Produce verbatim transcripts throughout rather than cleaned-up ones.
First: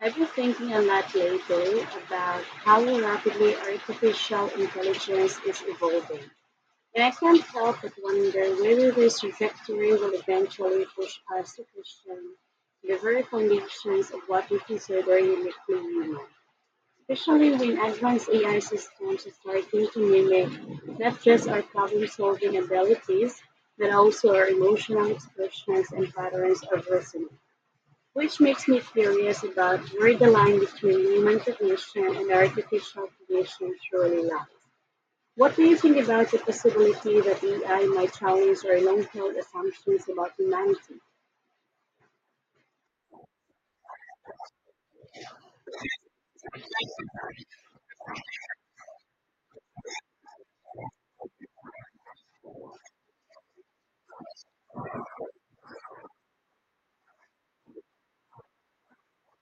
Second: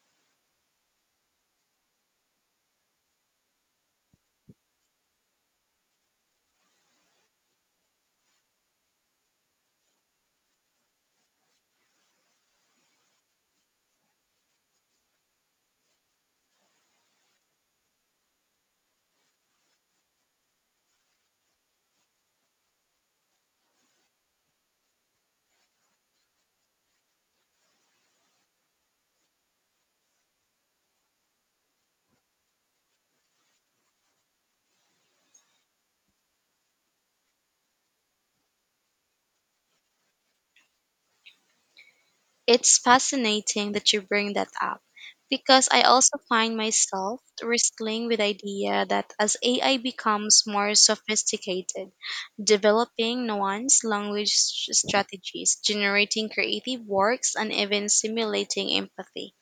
I've been thinking a lot lately about how rapidly artificial intelligence is evolving. And I can't help but wonder whether this trajectory will eventually push us to question the very foundations of what we consider uniquely human. Especially when advanced A I systems are starting to mimic not just our problem solving abilities, but also our emotional expressions and patterns of listening. Which makes me curious about where the line between human cognition and artificial cognition truly lies. What do you think about the possibility that A I might challenge our long-held assumptions about humanity? It's fascinating that you bring that up because I also find myself wrestling with the idea that as A I becomes more sophisticated, developing nuanced language s- strategies, generating creative works, and even simulating empathy,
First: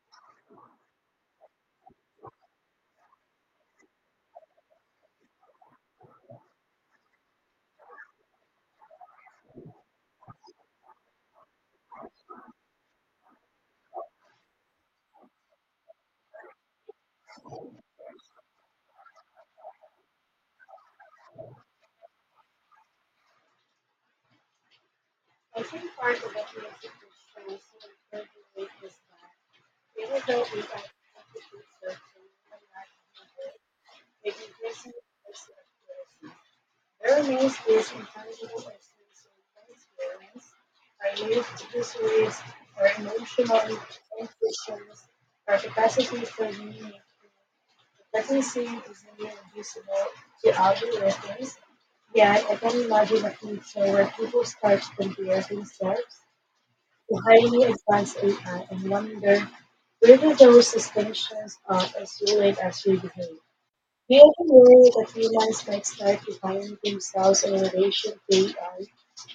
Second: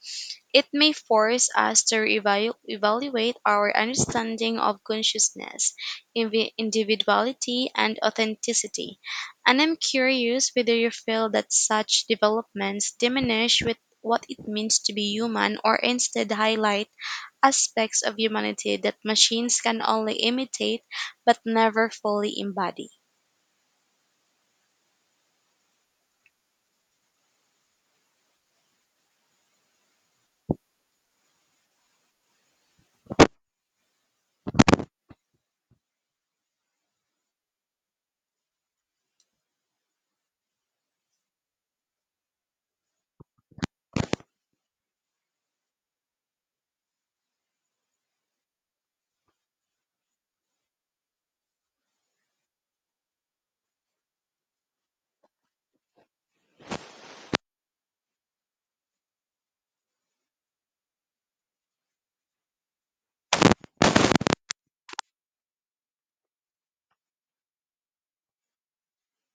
it may force us to reevalu- evaluate our understanding of consciousness, invi- individuality, and authenticity. And I'm curious whether you feel that such developments diminish with what it means to be human or instead highlight aspects of humanity that machines can only imitate but never fully embody. I think part of what makes it interesting so incredibly is that even though we are actively searching human life, it increasingly perceptive. Airmail skills and tangible lessons experience are used to persuade our emotional intuitions, our capacity for meaning. Competency is nearly invisible to algorithms, yet I can imagine a future where people start to compare themselves to highly advanced A I and wonder whether those distinctions are as valid as we behave. We the worry that humans might start defining themselves in relation to A I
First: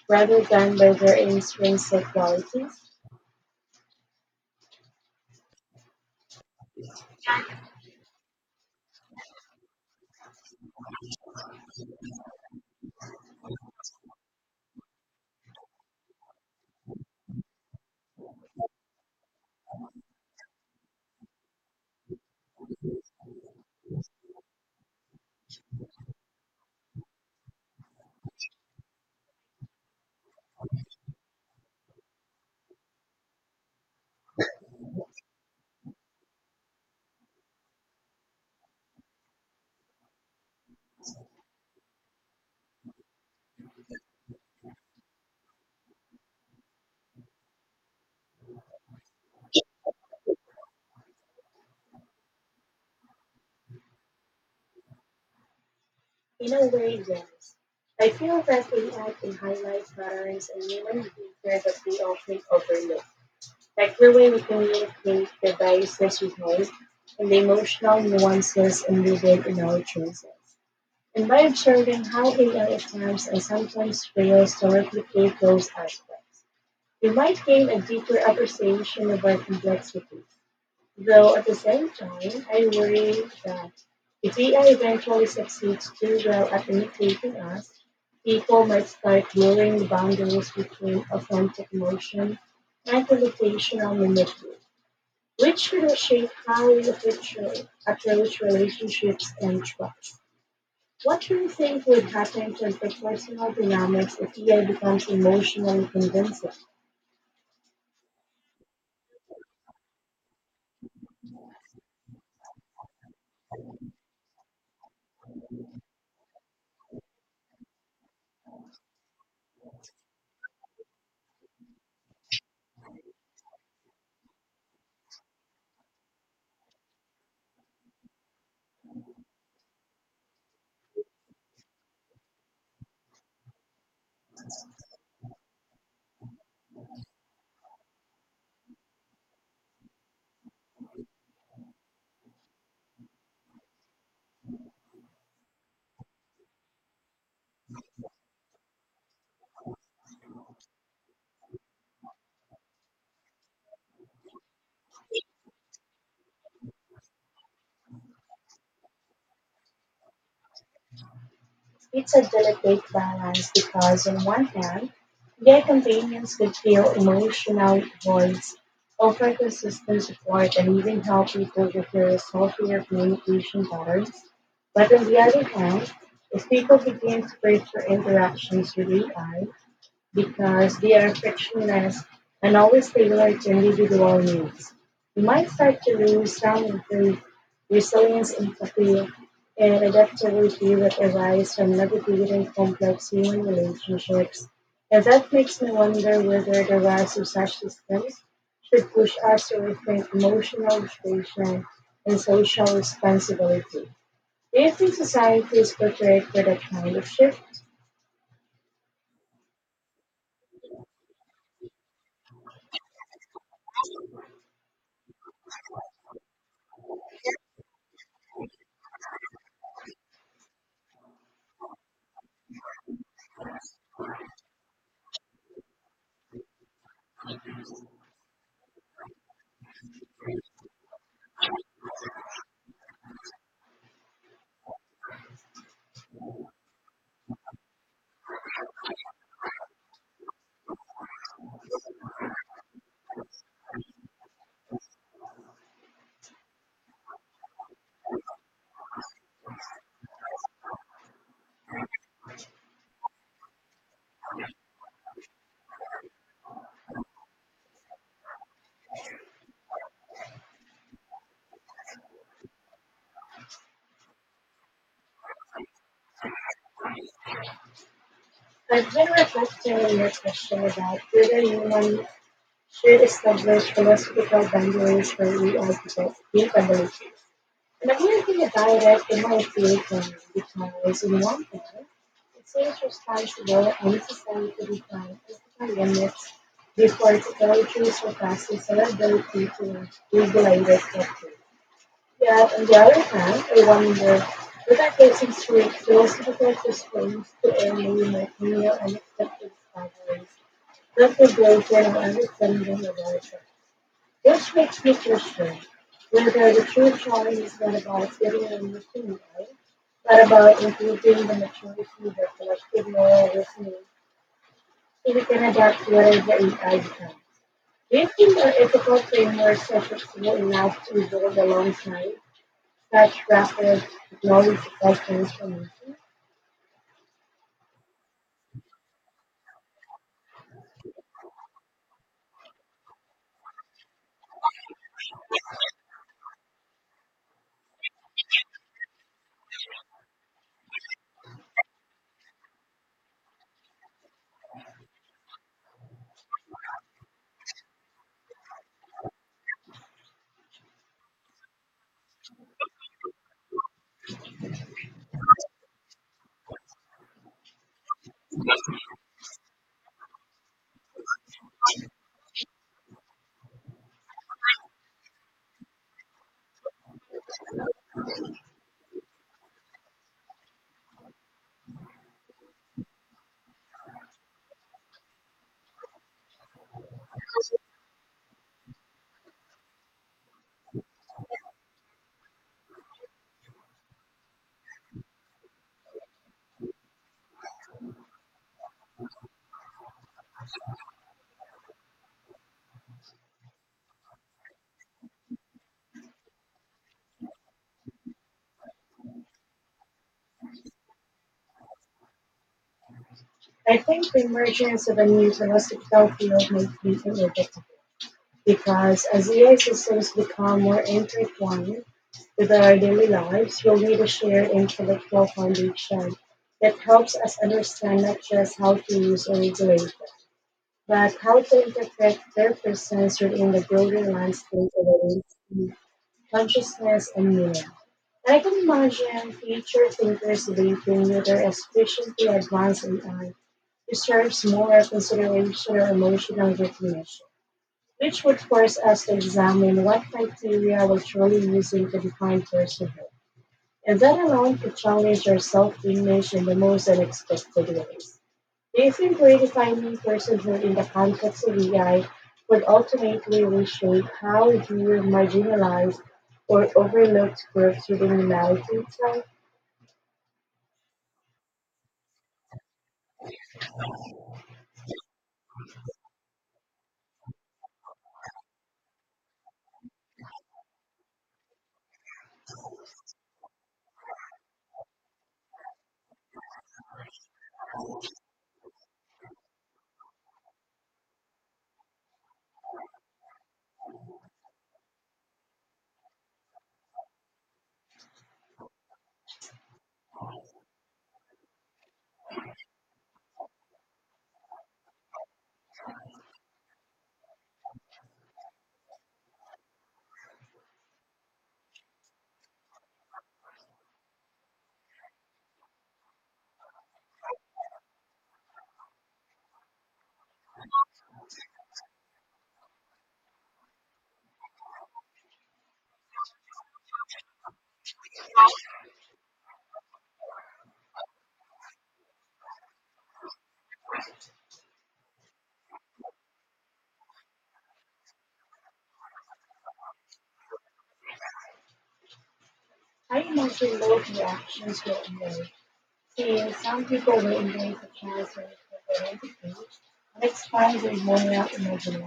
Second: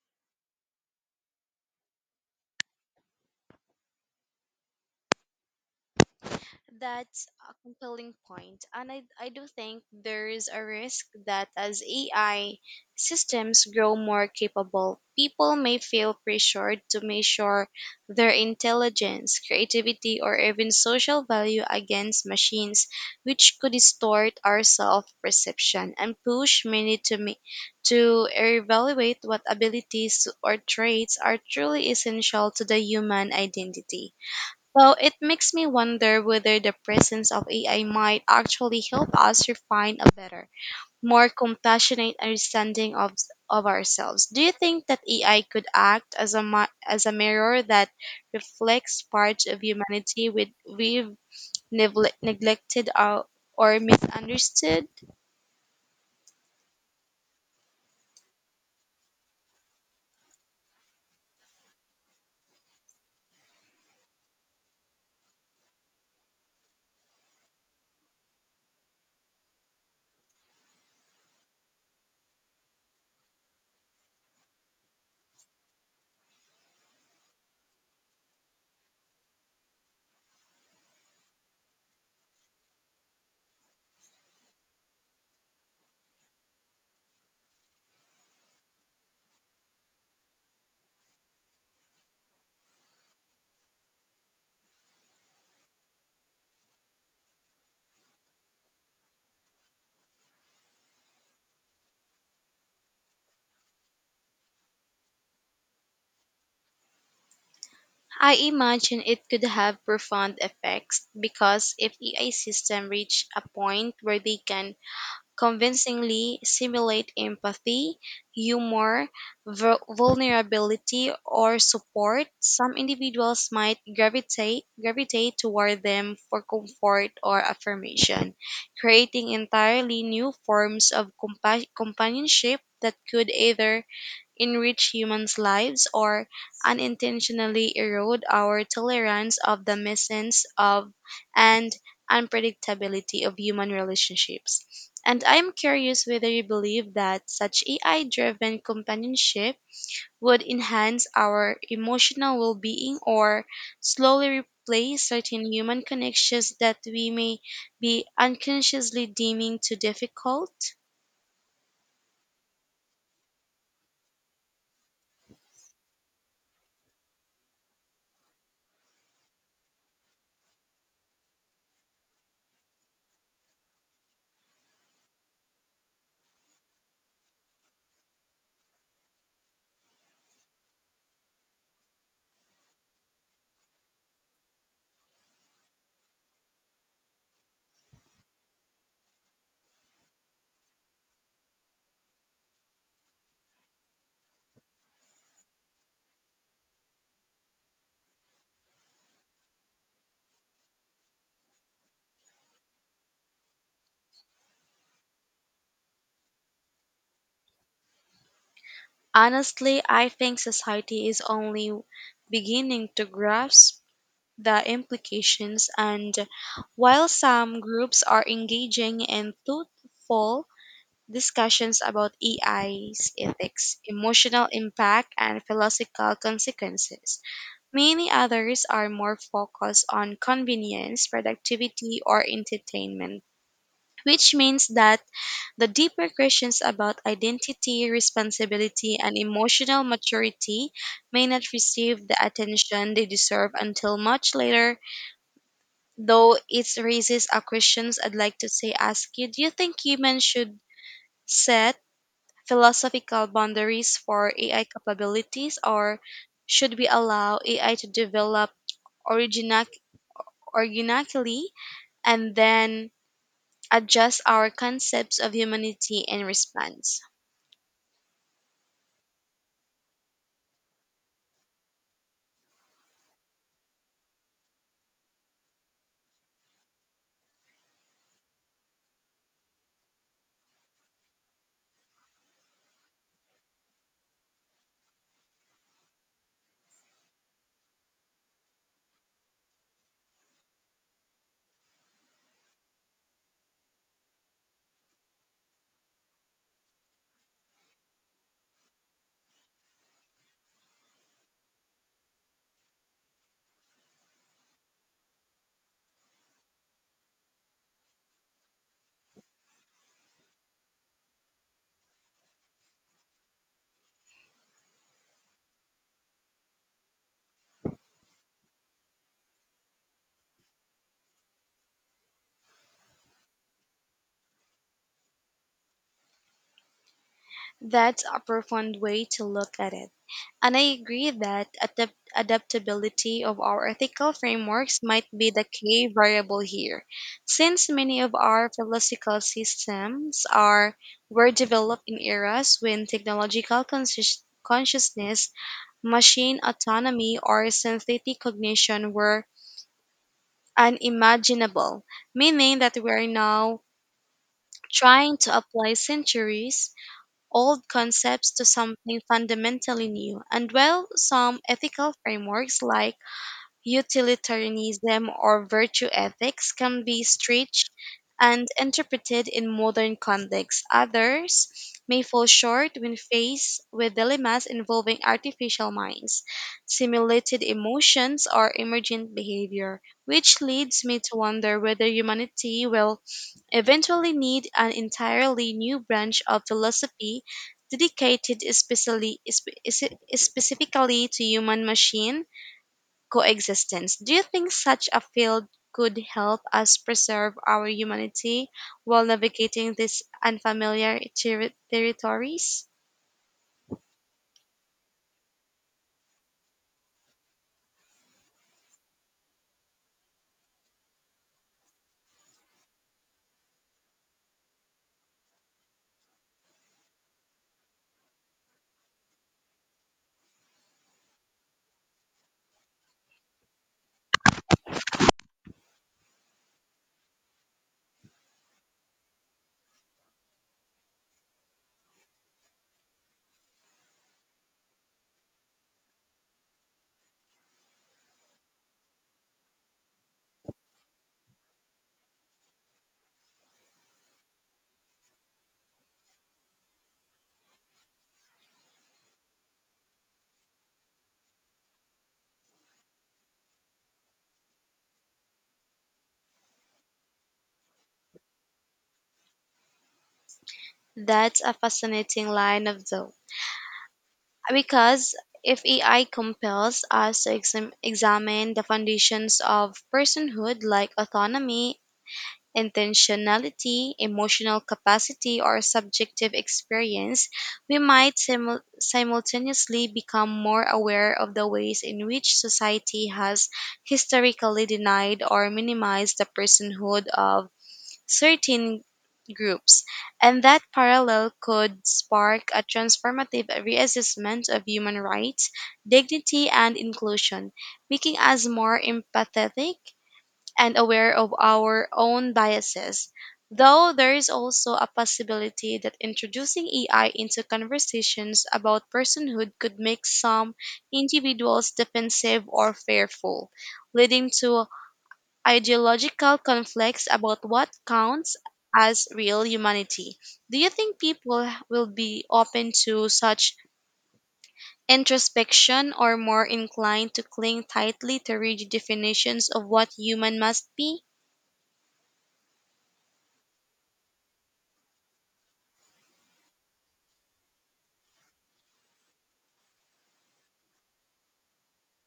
rather than by their intrinsic qualities. That's a compelling point, and I, I do think there is a risk that as A I systems grow more capable, people may feel pressured to measure their intelligence, creativity, or even social value against machines, which could distort our self-perception and push many to me to evaluate what abilities or traits are truly essential to the human identity. Well, it makes me wonder whether the presence of A I might actually help us refine a better, more compassionate understanding of of ourselves. Do you think that A I could act as a mi- as a mirror that reflects parts of humanity with we've negle- neglected or, or misunderstood? In a way, yes. I feel that A I can highlight patterns in human behavior that we often overlook, like the way we communicate, the biases we hold, and the emotional nuances embedded in our choices. And by observing how A I attempts and sometimes fails to replicate those aspects, we might gain a deeper appreciation of our complexities, though at the same time I worry that if A I eventually succeeds too well at imitating us, people might start blurring the boundaries between authentic emotion and computational mimicry, which could shape how we approach approach relationships and trust. What do you think would happen to interpersonal dynamics if A I becomes emotionally convincing? I imagine it could have profound effects because if A I system reach a point where they can convincingly simulate empathy, humor, vu- vulnerability, or support, some individuals might gravitate, gravitate toward them for comfort or affirmation, creating entirely new forms of compa- companionship that could either enrich humans' lives or unintentionally erode our tolerance of the messiness of and unpredictability of human relationships. And I am curious whether you believe that such A I driven companionship would enhance our emotional well being or slowly replace certain human connections that we may be unconsciously deeming too difficult. It's a delicate balance because, on one hand, their companions could feel emotional voids, offer consistent support, and even help people with their healthier communication patterns. But on the other hand, if people begin to crave for interactions with A I, because they are frictionless and always tailor to individual needs. We might start to lose some of the resilience, empathy, and adaptability that arise from navigating complex human relationships. And that makes me wonder whether the rise of such systems should push us to rethink emotional regulation and social responsibility. Do you think society is prepared for that kind of shift? Honestly, I think society is only beginning to grasp the implications, and while some groups are engaging in thoughtful discussions about A I's ethics, emotional impact, and philosophical consequences, many others are more focused on convenience, productivity, or entertainment, which means that the deeper questions about identity, responsibility, and emotional maturity may not receive the attention they deserve until much later, though it raises a questions I'd like to say ask you. Do you think humans should set philosophical boundaries for A I capabilities or should we allow A I to develop origina- organically and then adjust our concepts of humanity in response? I've been reflecting on the question about whether humans should establish philosophical boundaries for we all people, new conversation. And I'm thinking about it in my field because, in one thing, it seems responsible and necessary to define ethical limits before technologies surpasses our ability to regulate it properly. Yet, on the other hand, I wonder whether patients who refuse difficult restraints to early might mirror unexpected discoveries, approbation, and understanding of understanding the literature, which makes me question whether the true challenge is not about getting an emotion right, but about improving the maturity of the collective moral reasoning so we can adapt whatever the A I becomes. Do you think our ethical frameworks are flexible enough to evolve alongside such rapid technology led transformation? That's a profound way to look at it. And I agree that adapt- adaptability of our ethical frameworks might be the key variable here, since many of our philosophical systems are were developed in eras when technological conscious consciousness, machine autonomy, or synthetic cognition were unimaginable, meaning that we are now trying to apply centuries old concepts to something fundamentally new. And while some ethical frameworks like utilitarianism or virtue ethics can be stretched and interpreted in modern contexts, others may fall short when faced with dilemmas involving artificial minds, simulated emotions, or emergent behavior, which leads me to wonder whether humanity will eventually need an entirely new branch of philosophy dedicated especially, spe- spe- specifically to human machine coexistence. Do you think such a field could help us preserve our humanity while navigating these unfamiliar ter- territories? I think the emergence of a new philosophical field makes this inevitable because as A I systems become more intertwined with our daily lives, we'll need a shared intellectual foundation that helps us understand not just how to use or regulate, but how to interpret their presence within the broader landscape of our consciousness and meaning. I can imagine future thinkers debating whether expression to advance A I deserves more consideration or emotional recognition, which would force us to examine what criteria we're truly using to define personhood. And that alone could challenge our self-image in the most unexpected ways. Do you think redefining personhood in the context of A I would ultimately reshape how we view marginalized or overlooked groups within humanity itself? That's a fascinating line of thought. Because if A I compels us to exam- examine the foundations of personhood like autonomy intentionality, emotional capacity, or subjective experience, we might simu- simultaneously become more aware of the ways in which society has historically denied or minimized the personhood of certain groups. And that parallel could spark a transformative reassessment of human rights, dignity, and inclusion, making us more empathetic and aware of our own biases. Though there is also a possibility that introducing A I into conversations about personhood could make some individuals defensive or fearful, leading to ideological conflicts about what counts as real humanity. Do you think people will be open to such introspection or more inclined to cling tightly to rigid definitions of what human must be? I mostly look reactions were made. See, some people will embrace the cancer for their empathy and express their moral imagination,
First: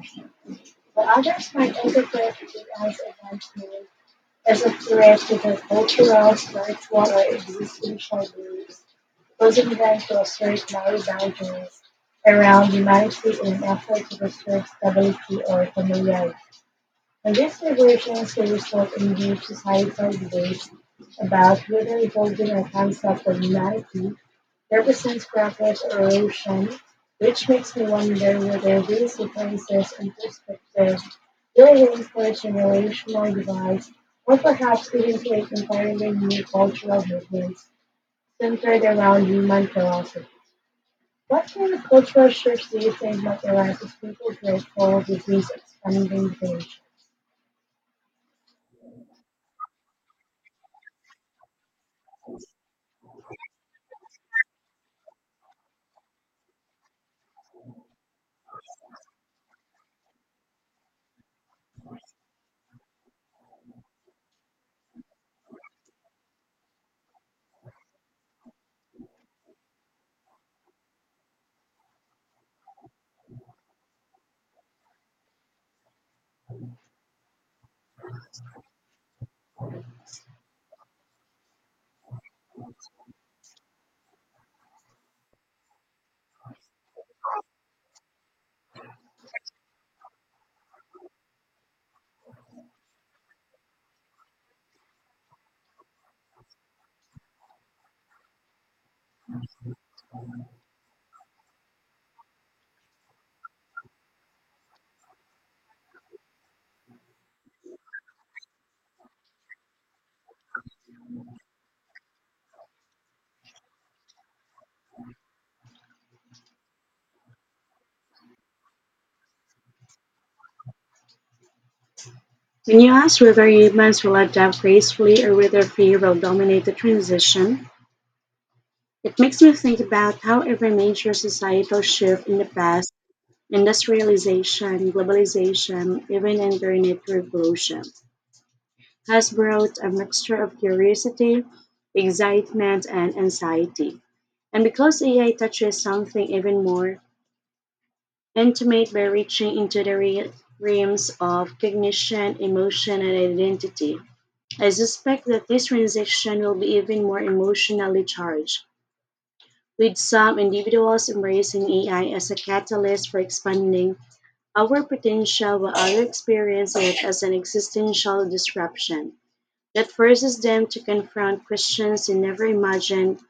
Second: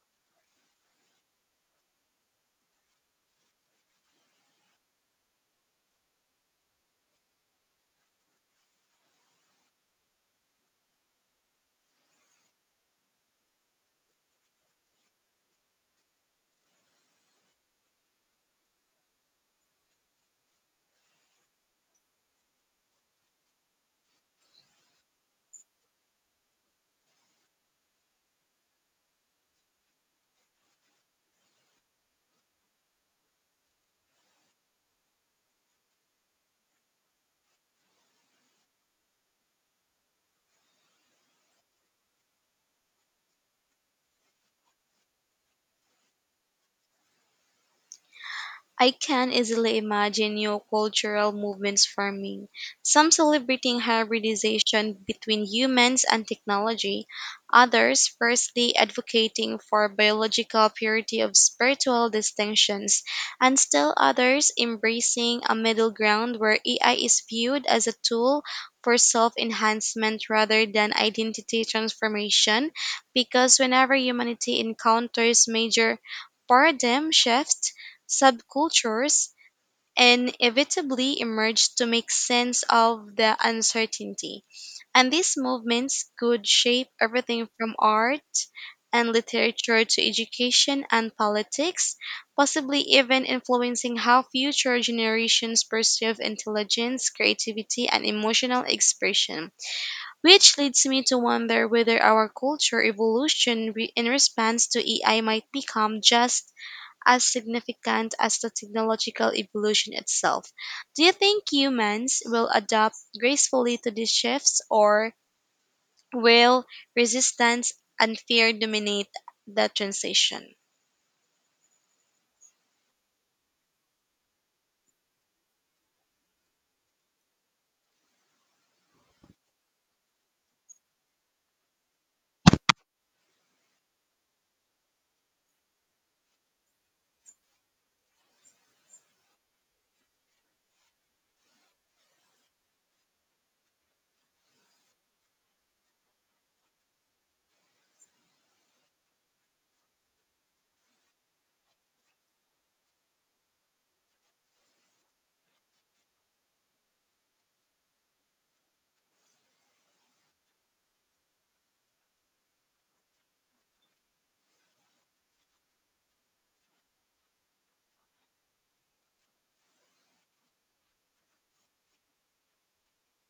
but others might interpret it as eventually as a threat to their cultural, spiritual, or existential beliefs, causing them to assert moral boundaries around humanity in an effort to restore stability or familiarity. And these vibrations can result in deep societal debates about whether evolving a concept of humanity represents progress or erosion, which makes me wonder whether these differences in perspective will reinforce generational divides or perhaps even create entirely new cultural movements centered around human philosophy. What kind of cultural shifts do you think materialize as people break forward with these expanding visions? I can easily imagine new cultural movements forming, some celebrating hybridization between humans and technology, others firstly advocating for biological purity of spiritual distinctions, and still others embracing a middle ground where A I is viewed as a tool for self enhancement rather than identity transformation, because whenever humanity encounters major paradigm shifts, subcultures inevitably emerged to make sense of the uncertainty. And these movements could shape everything from art and literature to education and politics, possibly even influencing how future generations perceive intelligence, creativity, and emotional expression. Which leads me to wonder whether our culture evolution re- in response to A I might become just as significant as the technological evolution itself. Do you think humans will adapt gracefully to these shifts, or will resistance and fear dominate the transition? When you ask whether humans will adapt gracefully or whether fear will dominate the transition, it makes me think about how every major societal shift in the past, industrialization, globalization, even internet revolution, has brought a mixture of curiosity, excitement, and anxiety. And because A I touches something even more intimate by reaching into the re- realms of cognition, emotion, and identity, I suspect that this transition will be even more emotionally charged, with some individuals embracing A I as a catalyst for expanding our potential while others experience it as an existential disruption that forces them to confront questions they never imagined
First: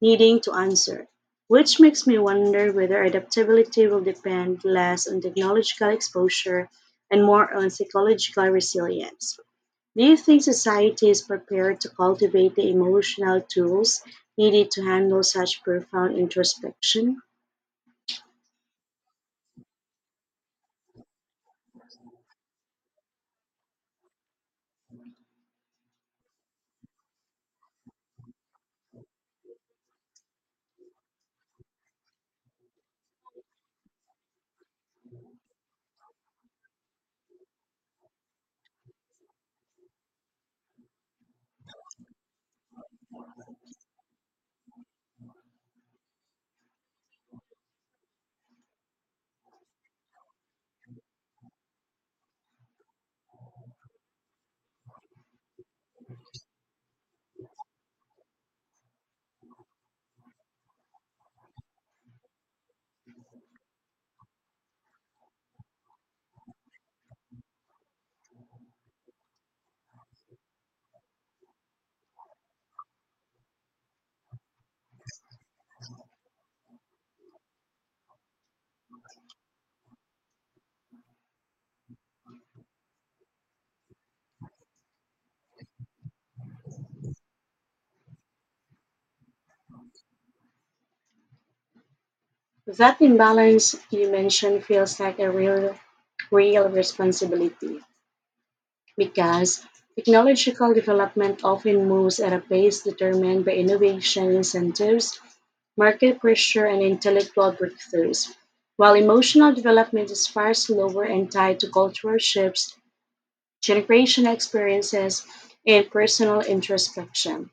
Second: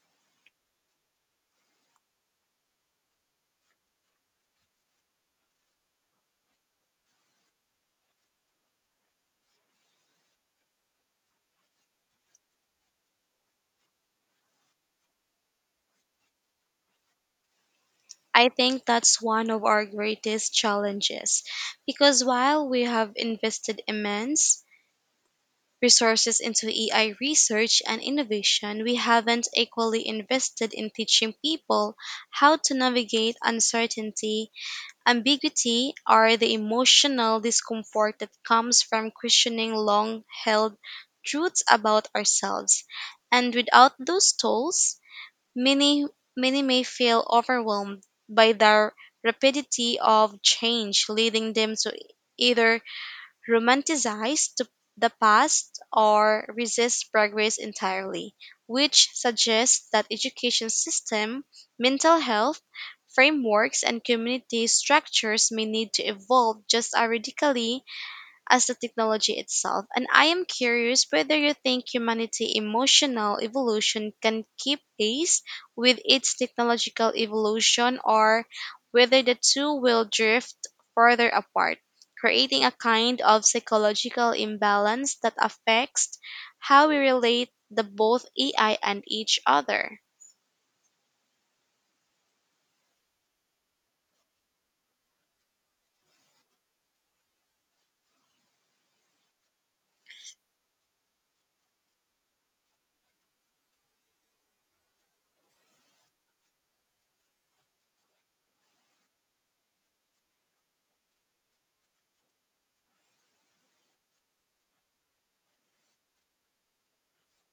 needing to answer. Which makes me wonder whether adaptability will depend less on technological exposure and more on psychological resilience. Do you think society is prepared to cultivate the emotional tools needed to handle such profound introspection? I think that's one of our greatest challenges because while we have invested immense resources into A I research and innovation, we haven't equally invested in teaching people how to navigate uncertainty Ambiguity are the emotional discomfort that comes from questioning long held truths about ourselves. And without those tools, many, many may feel overwhelmed by the rapidity of change, leading them to either romanticize the, the past or resist progress entirely, which suggests that education system, mental health, frameworks and community structures may need to evolve just as radically as the technology itself. And I am curious whether you think humanity emotional evolution can keep pace with its technological evolution or whether the two will drift further apart, creating a kind of psychological imbalance that affects how we relate the both A I and each other. That imbalance you mentioned feels like a real, real responsibility because technological development often moves at a pace determined by innovation incentives, market pressure, and intellectual breakthroughs. While emotional development is far slower and tied to cultural shifts, generational experiences, and personal introspection,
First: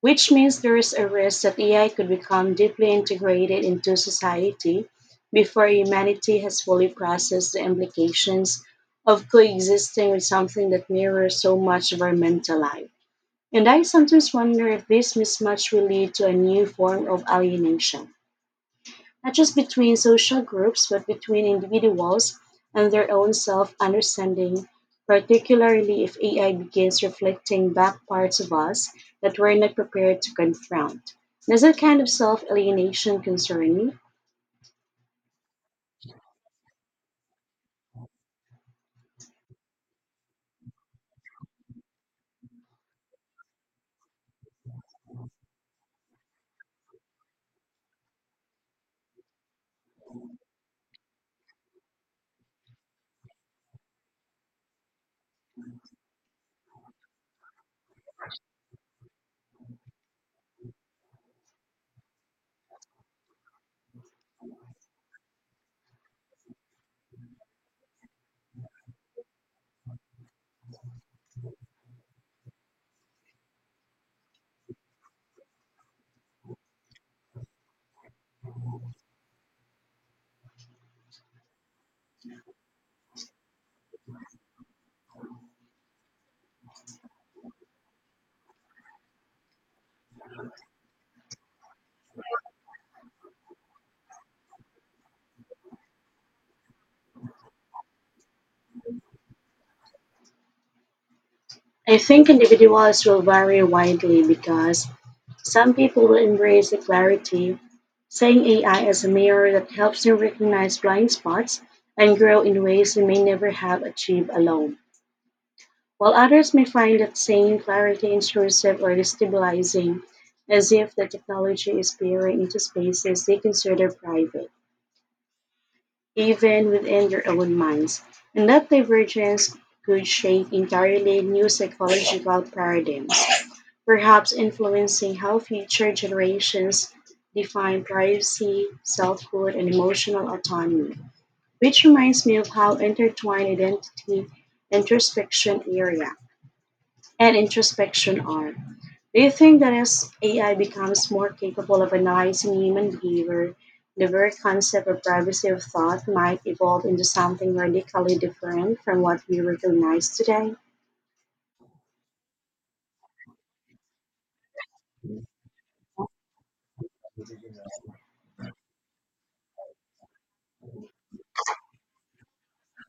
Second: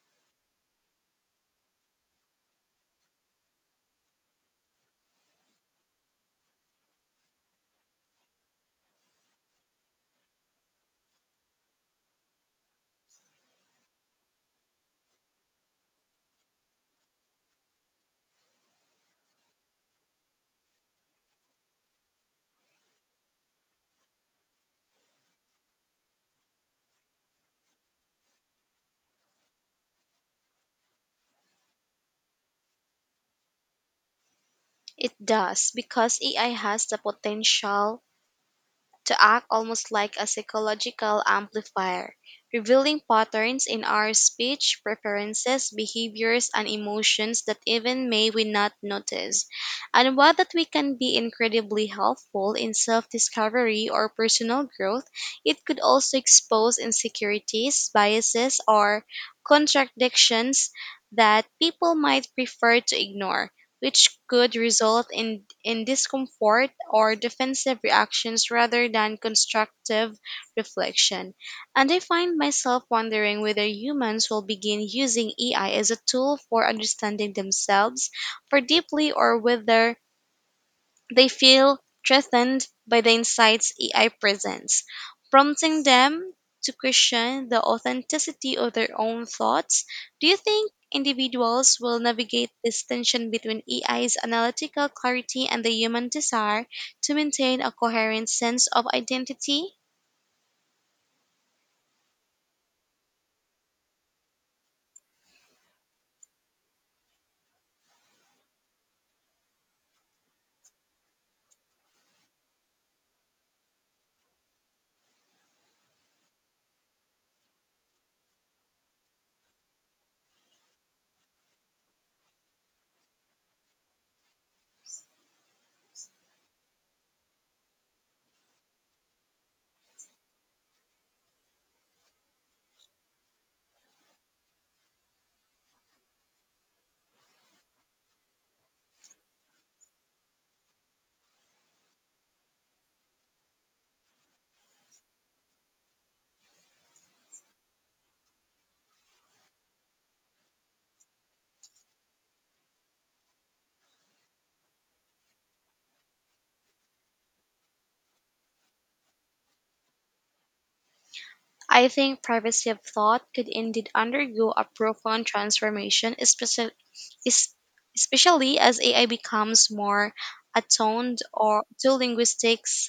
which means there is a risk that A I could become deeply integrated into society before humanity has fully processed the implications of coexisting with something that mirrors so much of our mental life. And I sometimes wonder if this mismatch will lead to a new form of alienation, not just between social groups, but between individuals and their own self understanding, particularly if A I begins reflecting back parts of us that we're not prepared to confront. Does that kind of self alienation concern you? It does because A I has the potential to act almost like a psychological amplifier, revealing patterns in our speech, preferences, behaviors, and emotions that even may we not notice. And while that we can be incredibly helpful in self-discovery or personal growth, it could also expose insecurities, biases, or contradictions that people might prefer to ignore which could result in, in discomfort or defensive reactions rather than constructive reflection. And I find myself wondering whether humans will begin using A I as a tool for understanding themselves more deeply or whether they feel threatened by the insights A I presents, prompting them to question the authenticity of their own thoughts. Do you think individuals will navigate this tension between A I's analytical clarity and the human desire to maintain a coherent sense of identity? I think individuals will vary widely because some people will embrace the clarity, saying A I as a mirror that helps them recognize blind spots and grow in ways they may never have achieved alone, while others may find that same clarity intrusive or destabilizing, as if the technology is peering into spaces they consider private, even within their own minds. And that divergence could shape entirely new psychological paradigms, perhaps influencing how future generations define privacy, selfhood, and emotional autonomy. Which reminds me of how intertwined identity, introspection area, and introspection are. Do you think that as A I becomes more capable of analyzing human behavior, the very concept of privacy of thought might evolve into something radically different from what we recognize today? I think privacy of thought could indeed undergo a profound transformation, especially, especially as A I becomes more attuned or to linguistics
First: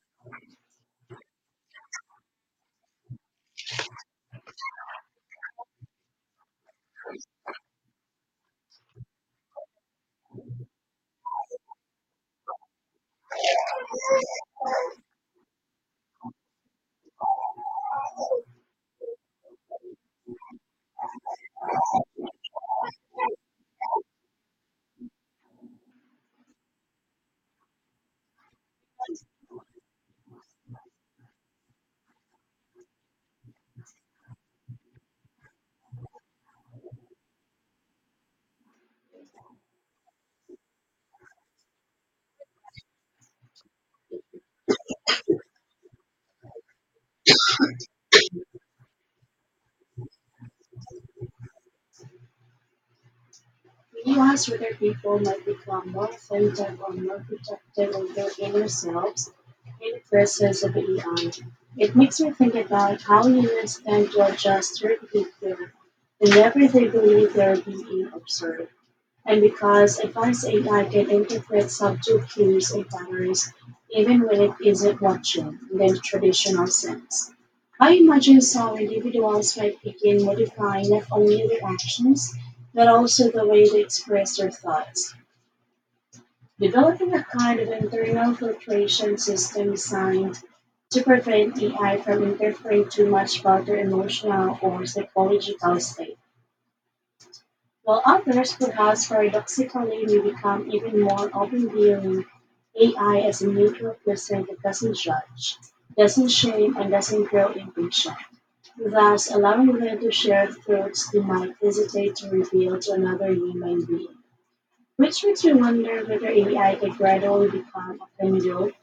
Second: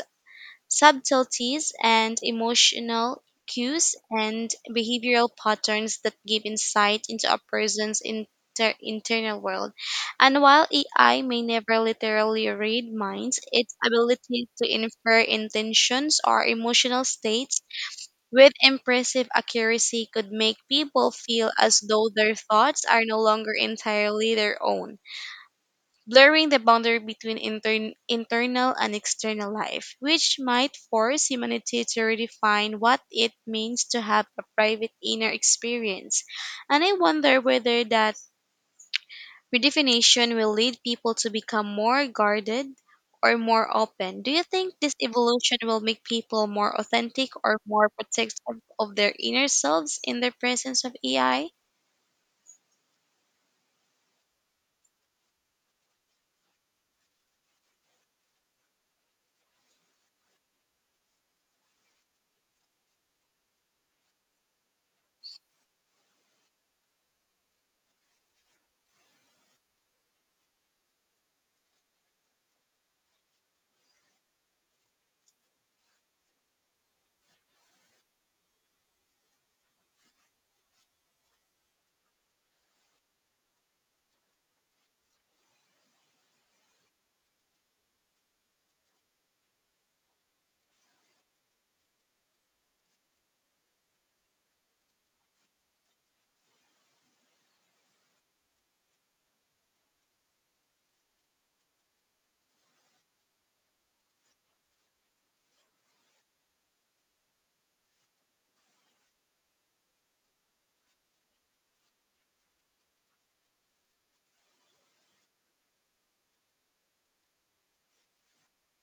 subtleties and emotional cues and behavioral patterns that give insight into a person's inter- internal world. And while A I may never literally read minds, its ability to infer intentions or emotional states with impressive accuracy could make people feel as though their thoughts are no longer entirely their own, blurring the boundary between intern- internal and external life, which might force humanity to redefine what it means to have a private inner experience. And I wonder whether that Redefinition will lead people to become more guarded or more open. Do you think this evolution will make people more authentic or more protective of their inner selves in the presence of A I? When you ask whether people might become more attentive or more protective of themselves in the presence of A I, it makes me think about how humans tend to adjust their behavior whenever they believe they are being observed. And because advanced A I can interpret subtle cues and patterns even when it isn't watching in the traditional sense, I imagine some individuals might begin modifying not only their actions, but also the way they express their thoughts, developing a kind of internal filtration system designed to prevent A I from interfering too much about their emotional or psychological state. While others could thus paradoxically may become even more open, viewing A I as a neutral person that doesn't judge, doesn't shame, and doesn't grow impatient, thus allowing them to share thoughts they might hesitate to reveal to another human being. Which makes me wonder whether A I could gradually become a conduit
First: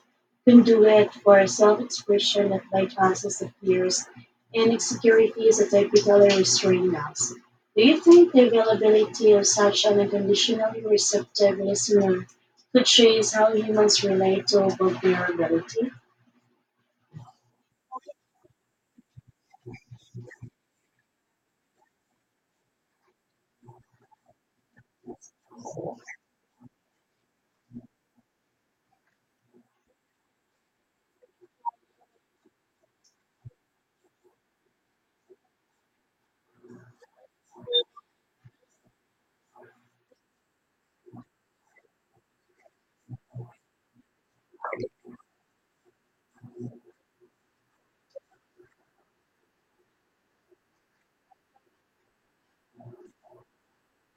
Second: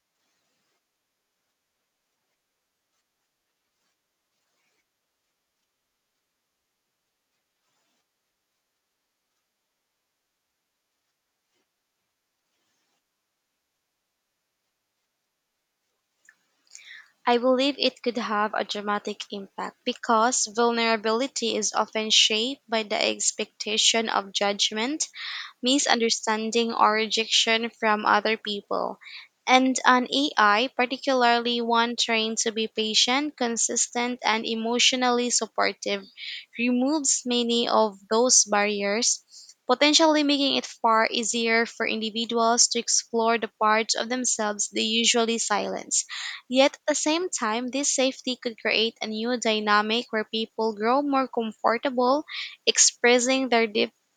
can do it for self-expression that bypasses the fears and insecurities that typically restrain us. Do you think the availability of such an unconditionally receptive listener could change how humans relate to vulnerability? I I believe it could have a dramatic impact because vulnerability is often shaped by the expectation of judgment misunderstanding or rejection from other people. And an A I, particularly one trained to be patient, consistent, and emotionally supportive, removes many of those barriers, potentially making it far easier for individuals to explore the parts of themselves they usually silence. Yet at the same time, this safety could create a new dynamic where people grow more comfortable expressing their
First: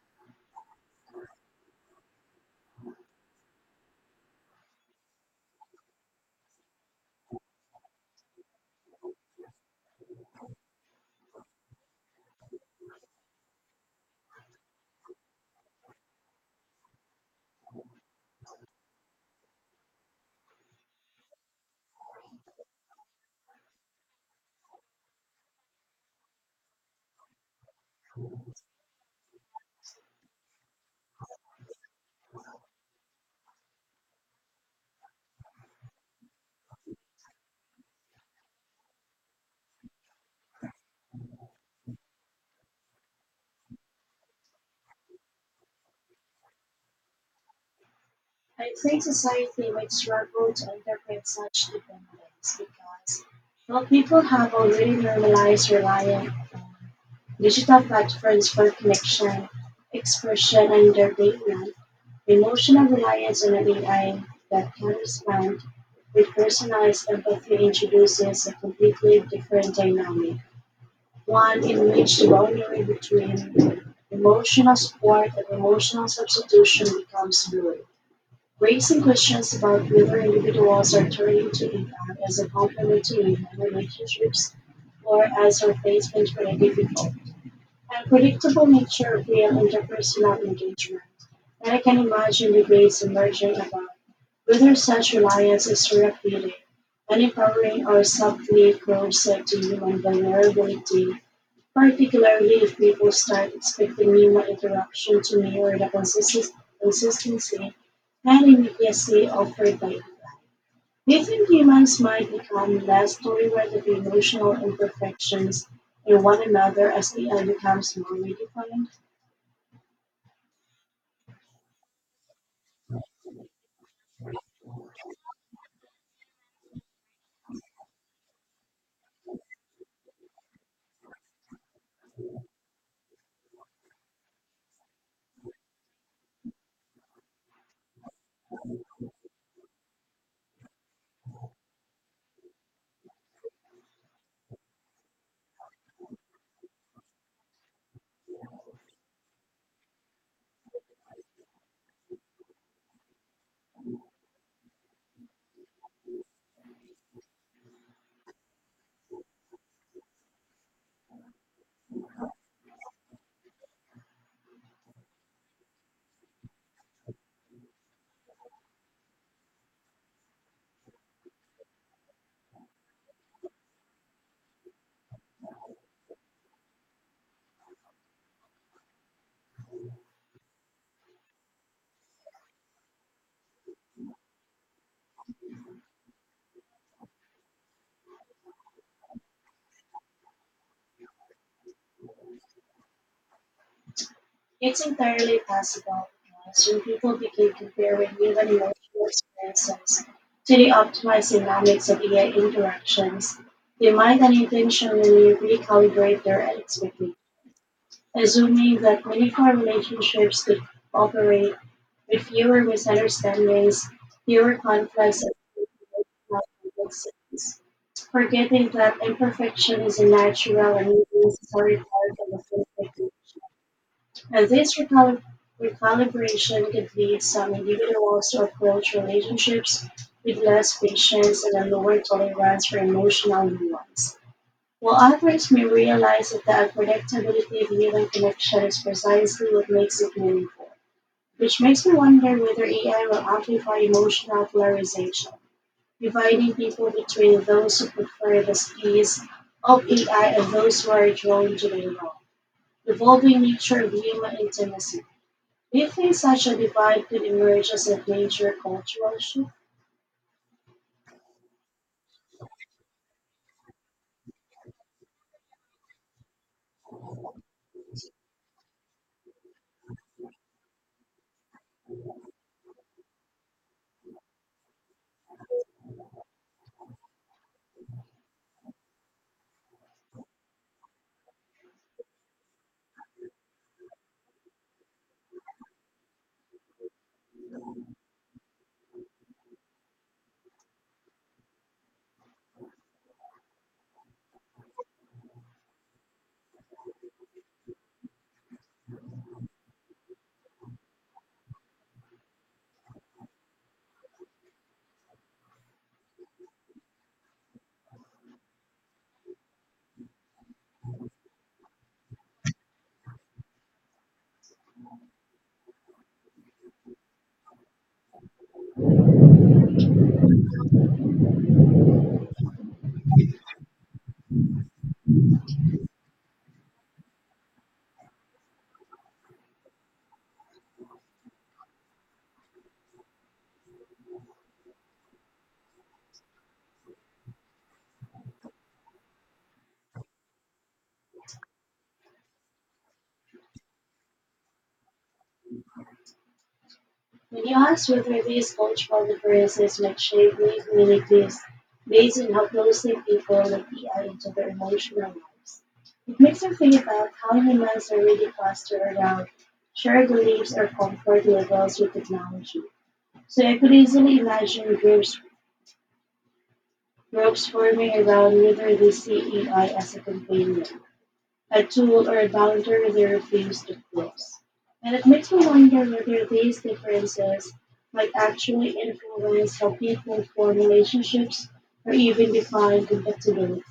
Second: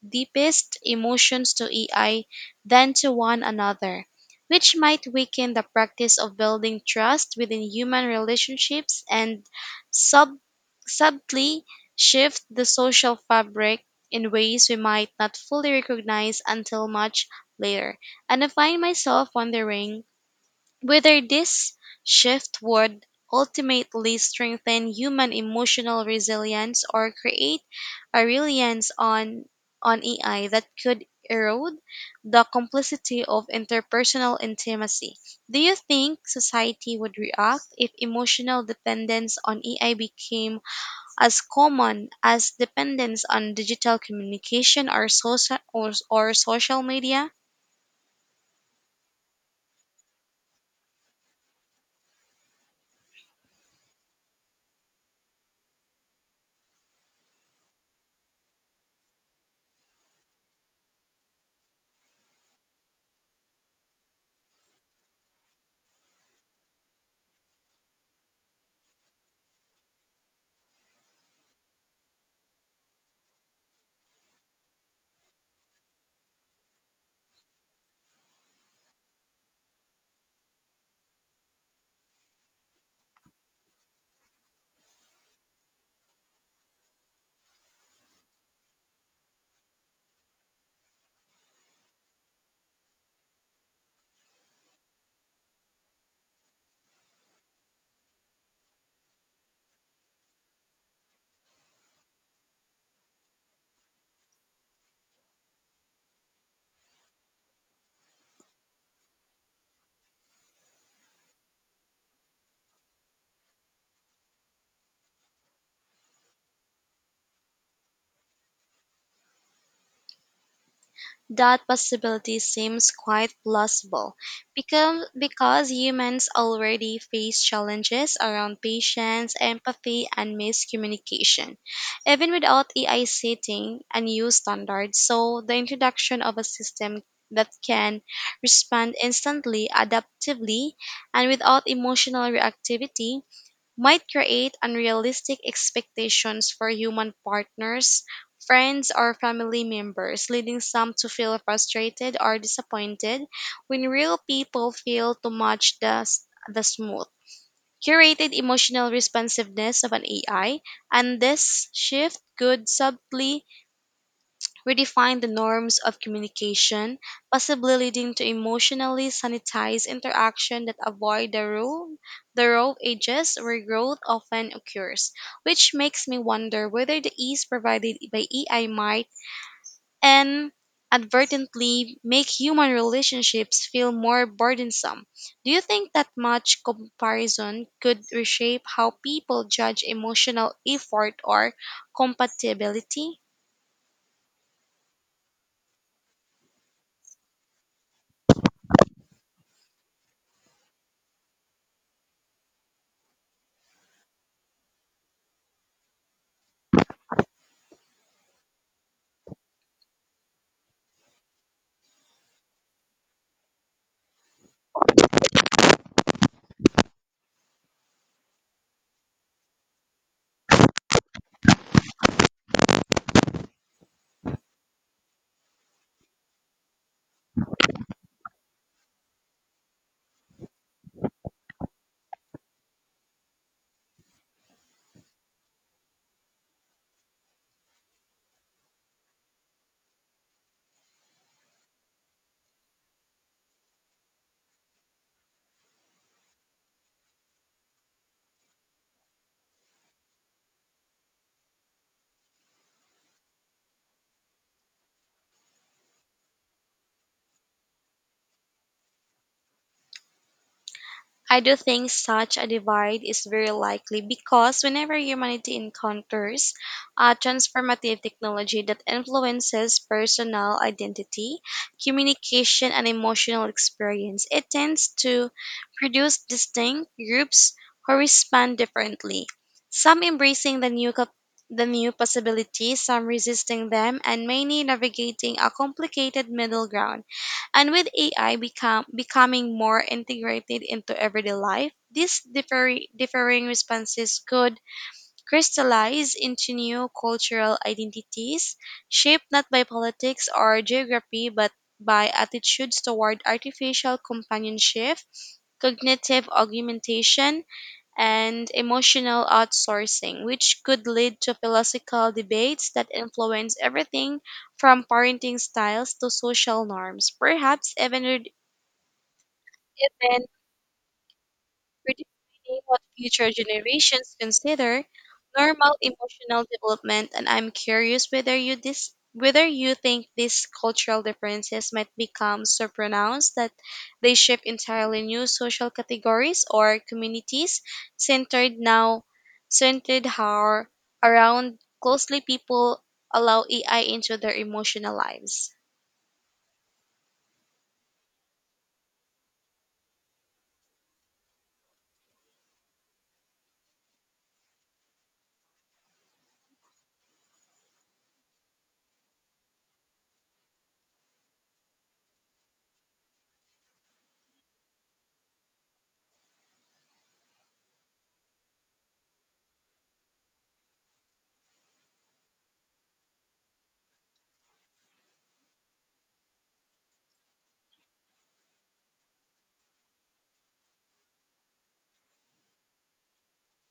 deepest emotions to A I than to one another, which might weaken the practice of building trust within human relationships and sub- subtly shift the social fabric in ways we might not fully recognize until much later. And I find myself wondering whether this shift would ultimately strengthen human emotional resilience or create a reliance on, on A I that could erode the complicity of interpersonal intimacy. Do you think society would react if emotional dependence on A I became as common as dependence on digital communication or social, or, or social media? I think society might struggle to interpret such dependence because while people have already normalized relying on digital platforms for connection, expression, and their daily emotional reliance on an A I that can respond with personalized empathy introduces a completely different dynamic, one in which the boundary between emotional support and emotional substitution becomes blurred, raising questions about whether individuals are turning to A I as a complement to human relationships or as a replacement for a difficult, unpredictable nature of real interpersonal engagement. And I can imagine debates emerging about whether such reliance is therapeutic, and empowering, or subtly corrosive to human vulnerability, particularly if people start expecting human interaction to mirror the consistent- consistency and immediacy offered by it. Do you think humans might become less tolerant of emotional imperfections in one another as A I becomes more redefined? That possibility seems quite plausible because, because humans already face challenges around patience, empathy, and miscommunication, even without A I setting a new standard. So, the introduction of a system that can respond instantly, adaptively, and without emotional reactivity might create unrealistic expectations for human partners, friends, or family members, leading some to feel frustrated or disappointed when real people fail to match the, s- the smooth curated emotional responsiveness of an A I, and this shift could subtly Redefine the norms of communication, possibly leading to emotionally sanitized interaction that avoid the role the rough edges where growth often occurs, which makes me wonder whether the ease provided by A I might and advertently make human relationships feel more burdensome. Do you think that much comparison could reshape how people judge emotional effort or compatibility? It's entirely possible, because when people begin comparing human emotional experiences to the optimized dynamics of A I interactions, they might unintentionally recalibrate their expectations, assuming that meaningful relationships could operate with fewer misunderstandings, fewer conflicts, and fewer complexities, forgetting that imperfection is a natural and even necessary part of the conflict. And this recalib- recalibration could lead some individuals to approach relationships with less patience and a lower tolerance for emotional nuance, while others may realize that the unpredictability of human connection is precisely what makes it meaningful. Which makes me wonder whether A I will amplify emotional polarization, dividing people between those who prefer the ease of A I and those who are drawn to the raw, evolving nature of human intimacy. Do you think such a divide could emerge as a major cultural shift? I do think such a divide is very likely because whenever humanity encounters a transformative technology that influences personal identity, communication, and emotional experience, it tends to produce distinct groups who respond differently. Some embracing the new cap- the new possibilities, some resisting them, and many navigating a complicated middle ground. And with A I become becoming more integrated into everyday life, these differ, differing responses could crystallize into new cultural identities, shaped not by politics or geography, but by attitudes toward artificial companionship, cognitive augmentation, and emotional outsourcing, which could lead to philosophical debates that influence everything from parenting styles to social norms, perhaps even it then redefining what future generations consider normal emotional development, and I'm curious whether you dis- whether you think these cultural differences might become so pronounced that they shape entirely new social categories or communities centered now centered how around closely people allow A I into their emotional lives. When you ask whether these cultural differences might shape new communities based on how closely people look A I into their emotional lives, it makes me think about how humans are really clustered around shared beliefs or comfort levels with technology. So I could easily imagine groups groups forming around whether they see A I as a companion, a tool, or a boundary they refuse to cross. And it makes me wonder whether these differences might actually influence how people form relationships or even define compatibility.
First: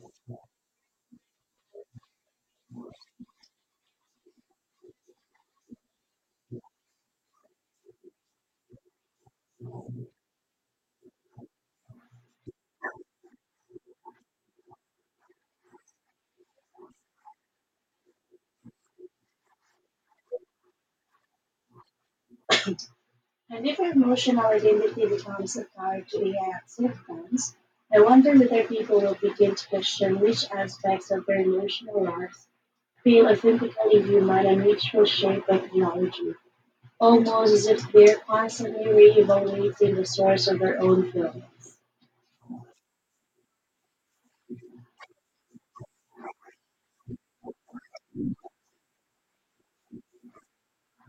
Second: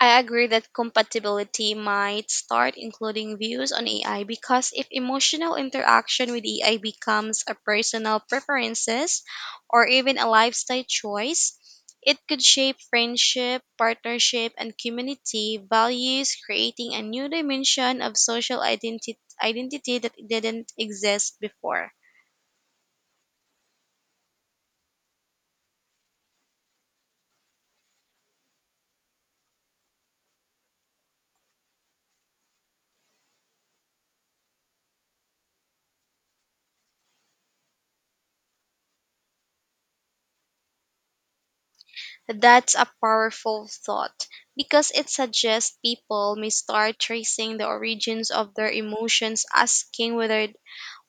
I agree that compatibility might start including views on A I because if emotional interaction with A I becomes a personal preferences or even a lifestyle choice, it could shape friendship, partnership, and community values, creating a new dimension of social identi- identity that didn't exist before. And if emotional identity becomes a tie to A I acceptance, I wonder whether people will begin to question which aspects of their emotional lives feel authentically human and which will shape by technology. Almost as if they're constantly re-evaluating the source of their own feelings. That's a powerful thought because it suggests people may start tracing the origins of their emotions, asking whether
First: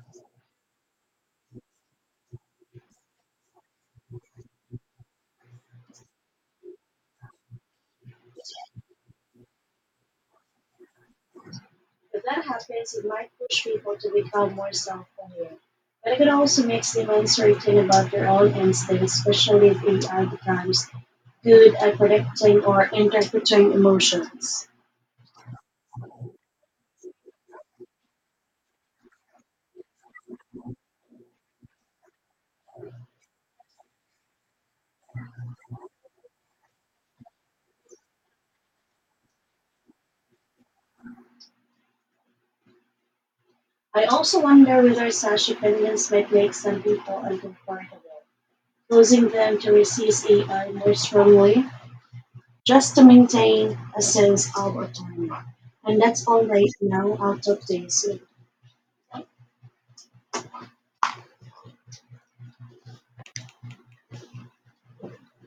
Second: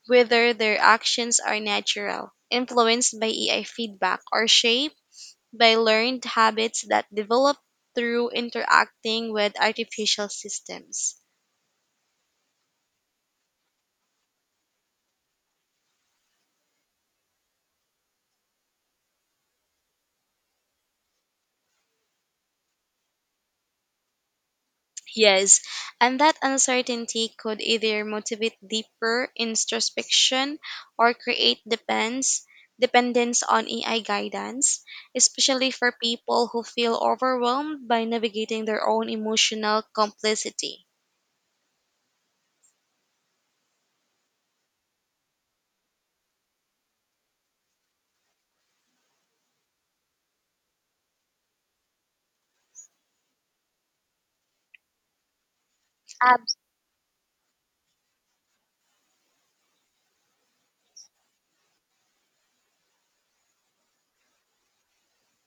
whether their actions are natural, influenced by A I feedback, or shaped by learned habits that develop through interacting with artificial systems. If that happens, it might push people to become more self-aware. But it could also make them uncertain about their own instincts, especially if A I becomes good at predicting or interpreting emotions. Yes, and that uncertainty could either motivate deeper introspection or create depends dependence on A I guidance, especially for people who feel overwhelmed by navigating their own emotional complexity. I also wonder whether such opinions might make some people uncomfortable, causing them to resist A I more strongly, just to maintain a sense of autonomy. And that's all Um, right now out of this.